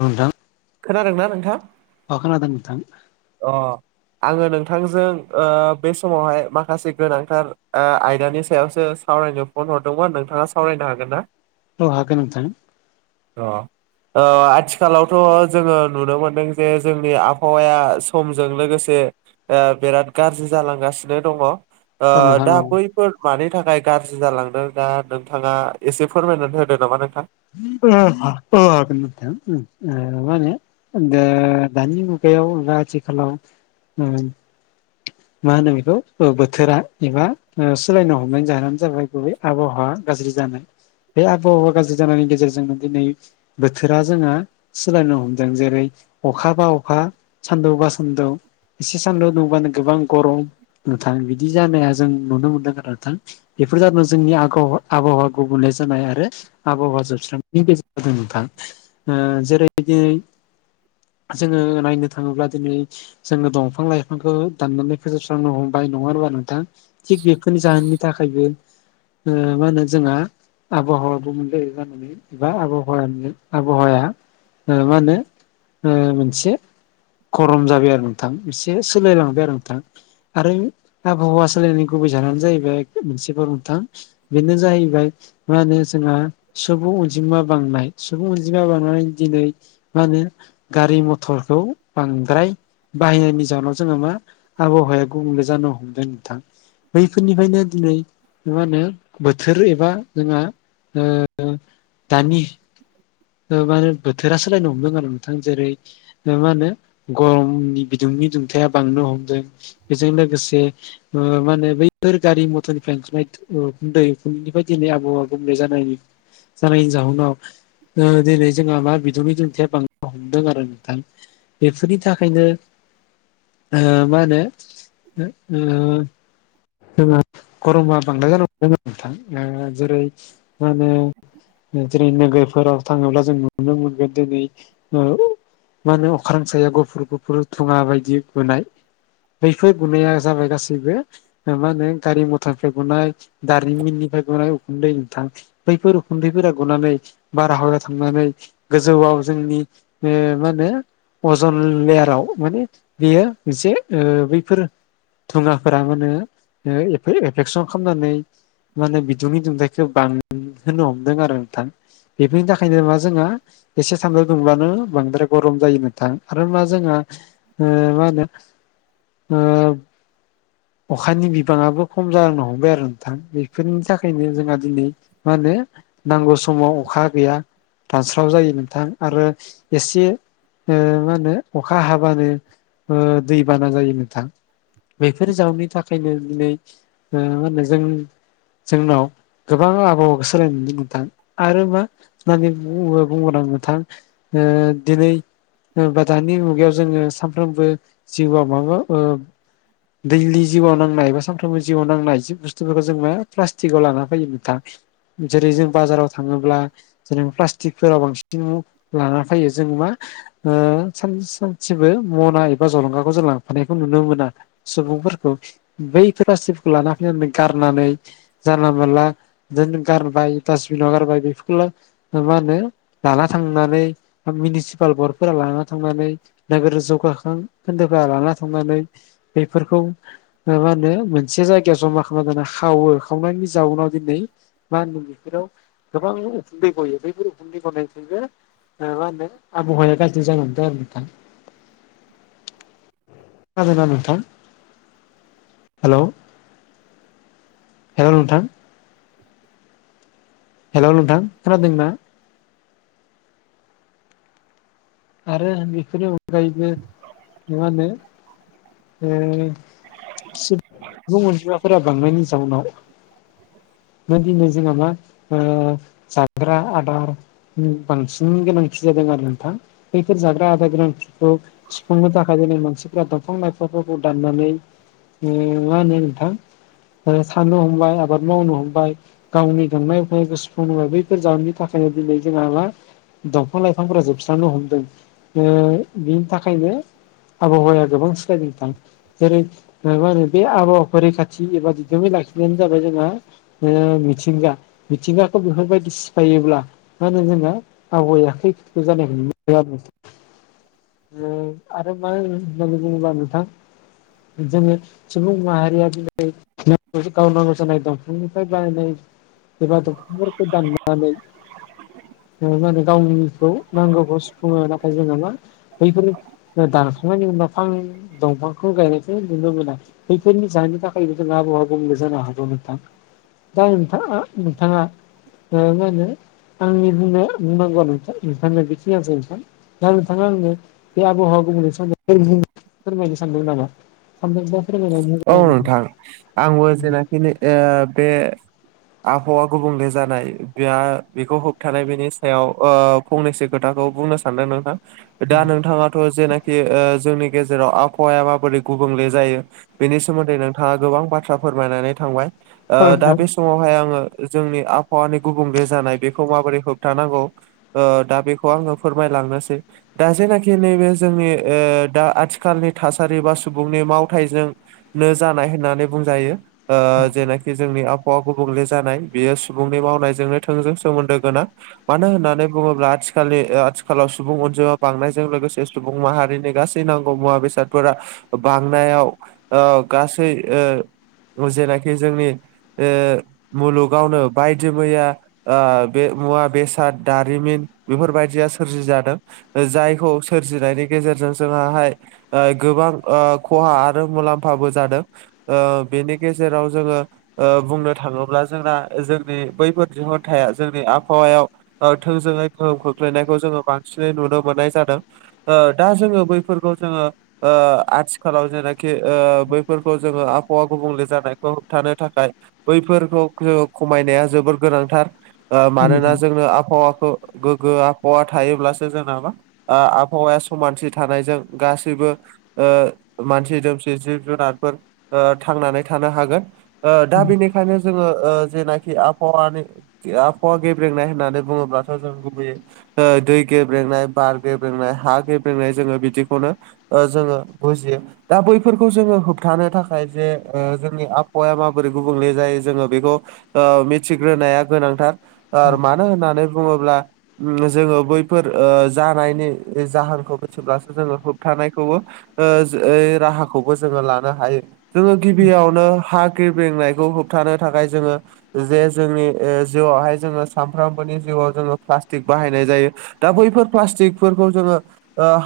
औ नोंथां खोनादों ना नोंथाङा? अ खोनादों नोंथां। अ आङो नोंथांजों ओ बे समावहाय माखासे गोनांथार ओ आयदानि सायावसो सावरायनो फन हरदोंमोन नोंथाङा सावरायनो हागोन ना? औ हागोन नोंथां। अ अ आथिखालावथ' जोङो नुनो मोनदों जे जोंनि आबहावाया समजों लोगोसे ओ बिराद गाज्रि जालांगासिनो दङ। ओ औ नोंथां दा औ बैफोर मानि थाखाय गाज्रि जालांदों दा नोंथाङा एसे फोरमायनानै होदो नामा नोंथां? [unintelligible] दानि मुगायाव ओ आथिखालाव ओ मा होनो बेखौ ओ बोथोरा एबा ओ सोलायनो हमनायनि जाहोनानो जाबाय गुबै आबहावा गाज्रि जानाय बे आबहावा गाज्रि जानायनि गेजेरजोंनो दिनै बोथोरा जोङो सोलायनो हमदों जेरै अखा बा अखा सान्दौबा सान्दौ एसे सान्दुं दुबानो गोबां गरम गोथां बिदि जानाया जों नुनो मोनदों आरो नोंथां बेफोर जादों जोंनि आब आबहावा गुबुंले जानाय आरो आबहावा जोबस्रांनायनि गेजेराव ज नोंथां जेरैदि जोङो नायनो थाङोब्ला दिनै जोङो दंफां लाइफांखौ दाननानै फोजोबस्रांनो हमबाय नङा होनबा नोंथां थिग बेफोरनि जाहोननि थाखायबो मा होनो जोंहा आबहावाबो मोनलायो जानानै एबा आब आबहावाया मा होनो मोनसे गरम जाबाय आरो नोंथां एसे सोलायलांबाय आरो नोंथां आरो आबहावा सालायनायनि गुबै जाहानो जाहैबाय मोनसेफोर नोंथां बिनो जाहैबाय मा होनो जोंहा सुबुं अनजिमा बांनाय सुबुं अनजिमा बांनानै दिनै मा होनो गारि मथरखौ बांद्राय बाहायनायनि जाउनाव उनाव जोङो मा आबहावाया गुबुंले जानो हमदों नोंथां बैफोरनिफ्रायनो दिनै मा होनो बोथोर एबा जोंहा आ दानि माने बोथोरा सोलायनो हमदों आरो नोंथां जेरै मा होनो गरमनि बिदुंनि दुंथाया बांनो हमदों बेजों लोगोसे ओ मा होनो बैफोर गारि मटरनिफ्राय गनाय उखुन्दै उखुन्दैनिफ्राय दिनै आबहावा गुबुंले जानायनि जानायनि जाहोनाव दिनै जोंहा मा बिदुंनि दन्थिया बांद हमदों आरो नोंथां बेफोरनि थाखायनो आ माने ओ जा गरमा बांद्राय जान नोंथां जेरै मा होनो जेरै नोगोरफोराव थाङोब्ला जों नुनो मोनगोन दिनै मा होनो अख्रां साया गुफुर गुफुर थुङा बायदि बुनाय बैफोर गुनाया जाबाय गासैबो मा होनो गारि मथरफोर गुनाय दारिमिननिफ्राय गनाय उखुन्दै नोंथां बैफोर उखुन्दैफोरा गनानै बारा हरा थांनानै गोजौआव जोंनि मा होनो अजन लेयाराव माने बेयो मोनसे बैफोर थुङाफोरा माने एफेकसन खालामनानै माने बिदुंनि दुंथाइखौ बांहोनो हमदों आरो नोंथां बेफोरनि थाखाय ओंखायनो मा जोंहा एसे सानदु दुंब्लानो बांद्राय गरम जायो नोंथां आरो मा जोंहा ओ मा होनो ओ अखानि बिबाङाबो खम जालांनो हमबाय आरो नोंथां बेफोरनि थाखायनो जोंहा दिनै मा होनो नांगौ समाव अखा गैया दानस्राव जायो नोंथां आरो एसे मा होनो अखा हाबानो ओ दैबाना जायो नोंथां बेफोर जउनि थाखायनो दिनै मा होनो जों जोंनाव गोबां आबावाखौ सोलायनो मोनदों नोंथां आरो मा होननानै बुङो बुंगोन आं नोंथां ओ दिनै बा दानि मुगायाव जोङो सानफ्रोमबो जिउआव माबा दैलि जिउआव नांनाय एबा सानफ्रोमबो जिउआव नांनाय जि बुस्थुफोरखौ जों म प्लास्टिकआव लाना फैयो नोंथां जेरै जों बाजाराव थाङोब्ला जेन प्लास्टिकफोराव बांसिन लाना फैयो जों मा सान सानसेबो मना एबा जलंगाखौ जों लांफानायखौ नुनो मोना सुबुंफोरखौ बै फ्लासटिकफोरखौ लाना फैनानै गारनानै जानला मोनला बिदिनो गारबाय दासबिनाव गारबाय बेफोरखौल मा होनो लाना थांनानै मिउनिसिपाल बर्डफोरा लाना थांनानै नोगोर जौगाखां खोन्दो लाना थांनानै बेफोरखौ म मा होनो मोनसे जायगायाव जमा खा खा खावो खावनायनि जाउनाव दिनै मा होनदों बेफोराव गोबां गयो बै गुरुफोरनि गनायनिखबो ओ मा होनो आबहावाया गाज्रि जानानैांदों आरो नोंथां। खोनादोना नोंथां हेल' हेल' नोंथां हेल' नोंथां खोनादों ना? आरो बेफोरनि अनगायैबो मा होनो ओ अनजिमाफोरा बांनायनिस जाउनाव दिनै जोंआ मा जाग्रा आदार बांसिन गोनांथि जादों आरो नोंथां। खैफेर जाग्रा आदार गोनांथिफोरखौ सुफुंनो थाखाय दिनै मानसिफ्रा दंफां लाइफांफोरखौ दाननानै मा होनो नोंथां साननो हमबाय आबाद मावनो हमबाय। गावनि गांनाय उखैनायफोरखो सुफुंनो ओ बैफोर जाहोननि थाखायनो दिनै जोंहा मा? दंफां लाइफांफोरा जोबस्रांनो हमदों। ओ बिनि थाखायनो आबहावाया गोबां सोलायदों नोंथां। जेरै मा होनो बे आबहावाखौ रैखाथि एबा दिदोमै लाखिनायानो जाबाय जोंहा मिथिंगा मिथिंगाखौ बेफोरबायदि सिफायोब्ला मा होनो जोंना आबहावाया आखाइ खैफोद जानायखौ नुनो मोनदों आरो नोंथां। ओ आरो मा होनो होननानै बुङोब्ला नोंथां जोङो सुबुं माहारिया दिनै गावनो नांगौ जानाय दंफांनिफ्राय बानायनाय एबा दंफांफोरखौ दाननानै मा होनो गावनिखौ नांगौखौ सुफुङो नाथाय जोंना मा बैफोर दानखांनायनि ज दाफां दंफांखौ गायनायखौ नुनो मोना। बेफोरनि जाहोननि थाखायनो जोंहा आबहावा गुबुंले जानो हमो नोंथां। दा नोंथाङा नोंथाङा ओ मा होनो? आंनो बुंनागौवा बुंनाया बेखिनियावनो सै दा नोंथाङा आंनो बे आबहावा गुबुंलेनि सोमोन्दै फोरमायनो सानदों नामा? औ नोंथां [unintelligible] आंबो जेनाखिनि ओ बे आबहावा गुबुंले जानाय बे बेखौ होबथानाय बेनि सायाव ओ फंनैसो खोथाखौ बुंनो सानदों नोंथां। दा नोंथाङाथ' जेनाखि ओ जोंनि गेजेराव आबहावाया माबोरै गुबुंले जायो बेनि सोमोन्दै नोंथाङा गोबां बाथ्रा फोरमायनानै थांबाय औ ओ दा नोंथां बे स समावहाय आङो जोंनि आबहावानि गुबुंले जानाय बेखौ माबोरै होबथानांगौ ओ दा बेखौ आङो फोरमायलांनोसै। दा जेनाखि नैबे जोंनि ओ दा आथिखालनि थासारि बा सुबुंनि मावथाइजों नो जानाय होननानै बुंजायो ओ जेनाखि जोंनि आबहावा गुबुंले जानाय बियो सुबुंनि मावनायजोंनो थोंजों सोमोन्दो गोनां। मानो होननानै बुङोब्ला आथिखालनि ओ आथिखालाव सुबुं अनजिमा बांनायजों लोगोसे सुबुं माहारिनि गासै नांगौ मुवा बेसादफोरा बांनायाव ओ गासै ओ जेनाखि जोंनि ओ मुलुगावनो बायदि मैया ओ बे मुवा बेसाद दारिमिन बेफोरबायदिया सोरजि जादों। जायखौ सोरजिनायनि गेजेरजों जोंहाहाय ओ गोबां ओ खहा आरो मुलाम्फाबो जादों। ओ बेनि गेजेराव जोङो ओ बुंनो थाङोब्ला जोंना जोंनि बैफोर दिहुनथाया जोंनि आबहावायाव ओ थोंजोङै गोहोम खोख्लैनायखौ जोङो बांसिनै नुनो मोननाय जादों। ओ दा जोङो बैफोरखौ जोङो ओ आथिखालाव जेनाखि ओ बैफोरखौ जोङो आबहावा गुबुंले जानायखौ होबथानो थाखाय बैफोरखौ जोङो खमायनाया जोबोर गोनांथार ओ औ मानोना नोंथां औ नोंथां औ नोंथां औ नोंथां औ जोंनो आबहावाखौ गोग्गो आबहावा थायोब्लासो जोंना मा ओ आबहावाया समानथि थानायजों गासैबो ओ मानसि दोमसि जिब जुनारफोर ओ थांनानै थानो हागोन दा बेनि- ओंखायनो जोङो ओ जेनाखि आबहावानि आबहावा गेब्रेंनाय होननानै बुङोब्लाथ' जों गुबैयै ओ दै गेब्रेंनाय बार गेब्रेंनाय हा गेब्रेंनाय जोङो बिदिखौनो ओ जोङो बुजियो दा बै फोरखौ जोङो होबथानो थाखाय जे ओ जोंनि आबहावाया माबोरै गुबुंले जायो जोङो बेखौ ओ मिथिग्रोनाया गोनांथार मानो होननानै बुङोब्ला उम जोङो बैफोर ओ जानायनि जाहोनखौ मिथिब्लासो जोङो होबथानायखौबो ओ राहा खौबो जोङो लानो हायो जोङो गिबियावनो हाखिर बेंनायखौ होबथानो थाखाय जोङो जे जोंनि जिउआवहाय जोङो सामफ्रामबोनि जिउआव जोङो प्लास्टिक बाहायनाय जायो दा बैफोर प्लास्टिकफोरखौ जोङो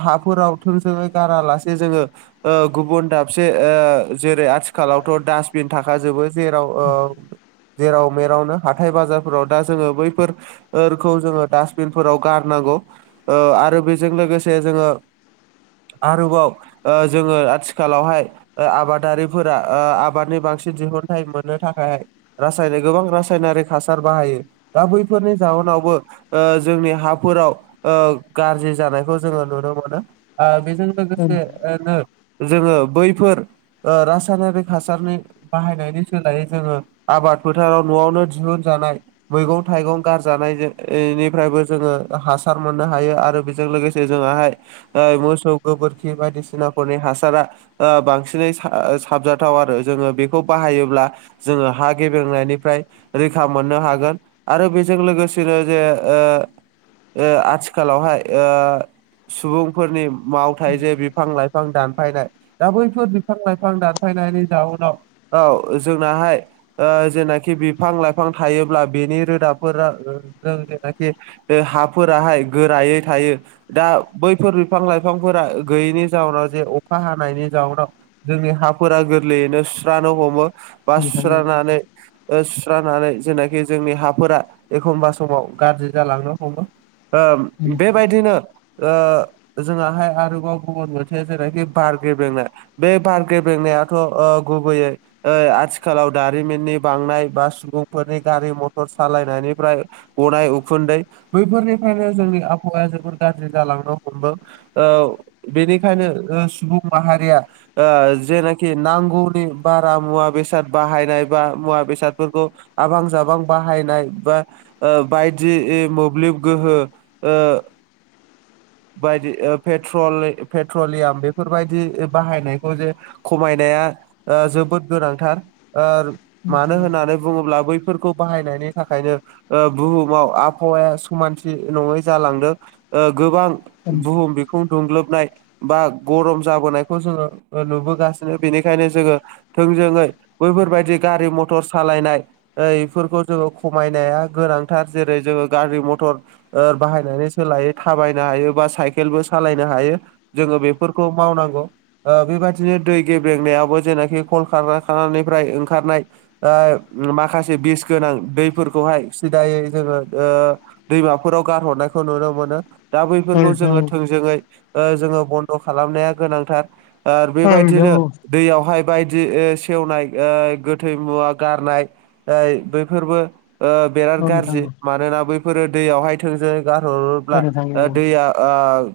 हाफोराव थोंजोङै गारालासे जोङो गुबुन दाबसे जेरै आथिखालावथ' डासटबिन थाखाजोबो जेराव जेराव मेरावनो हाथाय बाजारफोराव दा जोङो बैफोर खौ जोङो डासटबिनफोराव गारनांगौ आरो बेजों लोगोसे जोङो आरोबाव जोङो आथिखालावहाय ओ आबादारिफोरा ओ आबादनि बांसिन दिहुनथायाइ मोननो थाखायहाय रासायनिक ओ गोबां रासायनारि हासार बाहायो दा बैफोरनि जावनावबो ओ जोंनि हाफोराव ओ गारजि जानायखौ जोङो नुनो मोनो ओ बेजों लोगोसेनो जोङो बैफोर ओ रासायनारिक हासारनि बाहायनायनि सोलायै जोङो आबाद फोथाराव न'आवनो दिहुनजानाय मैगं थाइगं गारजानाय निफ्रायबो जोङो हासार मोननो हायो आरो बेजों लोगोसे जे जोङाहाय ओ मोसौ गोबोरखि बायदिसिनाफोरनि हासा- रा ओ बांसिनै सा ओ साबजाथाव आरो जोङो बेखौ बाहायोब्ला जोङो हा गेबेंनायनिफ्राय रैखा मोननो हागोन आरो बेजों लोगोसेनो जे आथिखालावहाय सुबुंफोरनि मावथाय जे बिफां लाइफां दानफायनाय दा बैफोर बिफां लाइफां दानफायनायनि जाउनाव औ जोंनाहाय जेनाखि बिफां लाइफां थायोब्ला बेनि रोदाफोरा जों जेनाखि बे हाफोराहाय गोरायै थायो दा बैफोर बिफां लाइफांफोरा गैयैनि जाहोनाव जे अखा हानायनि जाउनाव जोंनि हाफोरा गोरलैयैनो सुस्रानो हमो बा सुस्रानानै सुस्रानानै जेनाखि जोंनि हाफोरा एखनबा समाव गाज्रि जालांनो हमो बेबायदिनो जोंहाय आरोबाव गुबुन मोनसे जेरैखि बार गेबें बेंनाय बे बार गेबेंनायाथ' गुबैयै ओ आथिखालाव दारिमिननि बांनाय बा सुबुंफोरनि गारि मथर सालायनायनिफ्राय गनाय उखुन्दै बैफोरनिफ्रायनो जोंनि आबहावाया जोबोद गाज्रि जालांनो हमदों बेनिखायनो सुबुं माहारिया जेनाखि नांगौनि बारा मुवा बेसाद बाहायनाय बा मुवा बेसादफोरखौ आबां जाबां बाहायनाय बा बायदि मोब्लिब गोहो बायदि पेट्रल पेट्रलियाम बे बेफोरबायदि बाहायनायखौ जे खमायनाया जोबोद गोनांथार मानो होननानै बुङोब्ला बैफोरखौ बाहायनायनि थाखायनो बुहुमाव आबहावाया समानथि नङै जालांदों गोबां बुहुम बिखुं दुंग्लोबनाय बा गरम जाबोनायखौ जोङो नुबोगासिनो बेनिखायनो जोङो थोंजोङै बैफोरबायदि गारि मथर सालायनाय बेफोरखौ जोङो खमायनाया गोनांथार जेरै जोङो गारि मथर बाहायनानि सोलायै थाबायनो हायो बा साइकेलबो सालायनो हायो जोङो बे फोरखौ मावनांगौ बेबायादिनो दै गेब्रेंनायाबो जेनाखि खल कानखाना खारनायनिफ्राय ओंखारनाय माखासे बिस गोनां दैफोरखौहाय सिदायै जोङो दैमाफोराव गारहरनायखौ नुनो मोनो दा बैफोरखौ जोङो थोंजोङै जोङो बन्द' खालामनाया गोनांथार आरो औ नोंथां बेबायदिनो औ दैयावहाय बायदि सेवनाय गोथै मुवा गारनाय बैफोरबो बिराद औ नोंथां औ गाज्रि मानोना बैफोरो दैयावहाय थोंजो गारहर औ अब्ला नोंथां औ दैया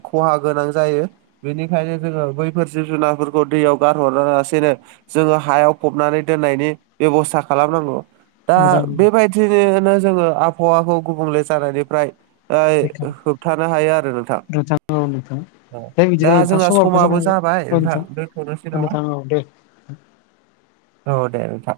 खहा गोनां जायो बेनिखायनो जोङो बैफोर जिब जुनारफोरखौ दैयाव गारहरा लासेनो जोङो हायाव फबनानै दोननायनि बेब'स्था खालामनांगौ दा नोंथां बेबायदिनो जोङो आबहावाखौ गुबुंले जानायनिफ्राय इ होबथानो हायो आरो नोंथां औ नोंथां दे दा बिदिब्ला नोंथां जोंहा समाबोथ' जाना समाबो फैबाय जाबाय औ नोंथां औ दोन्थ'नोसै नामा नोंथां औ दे औ दे नोंथां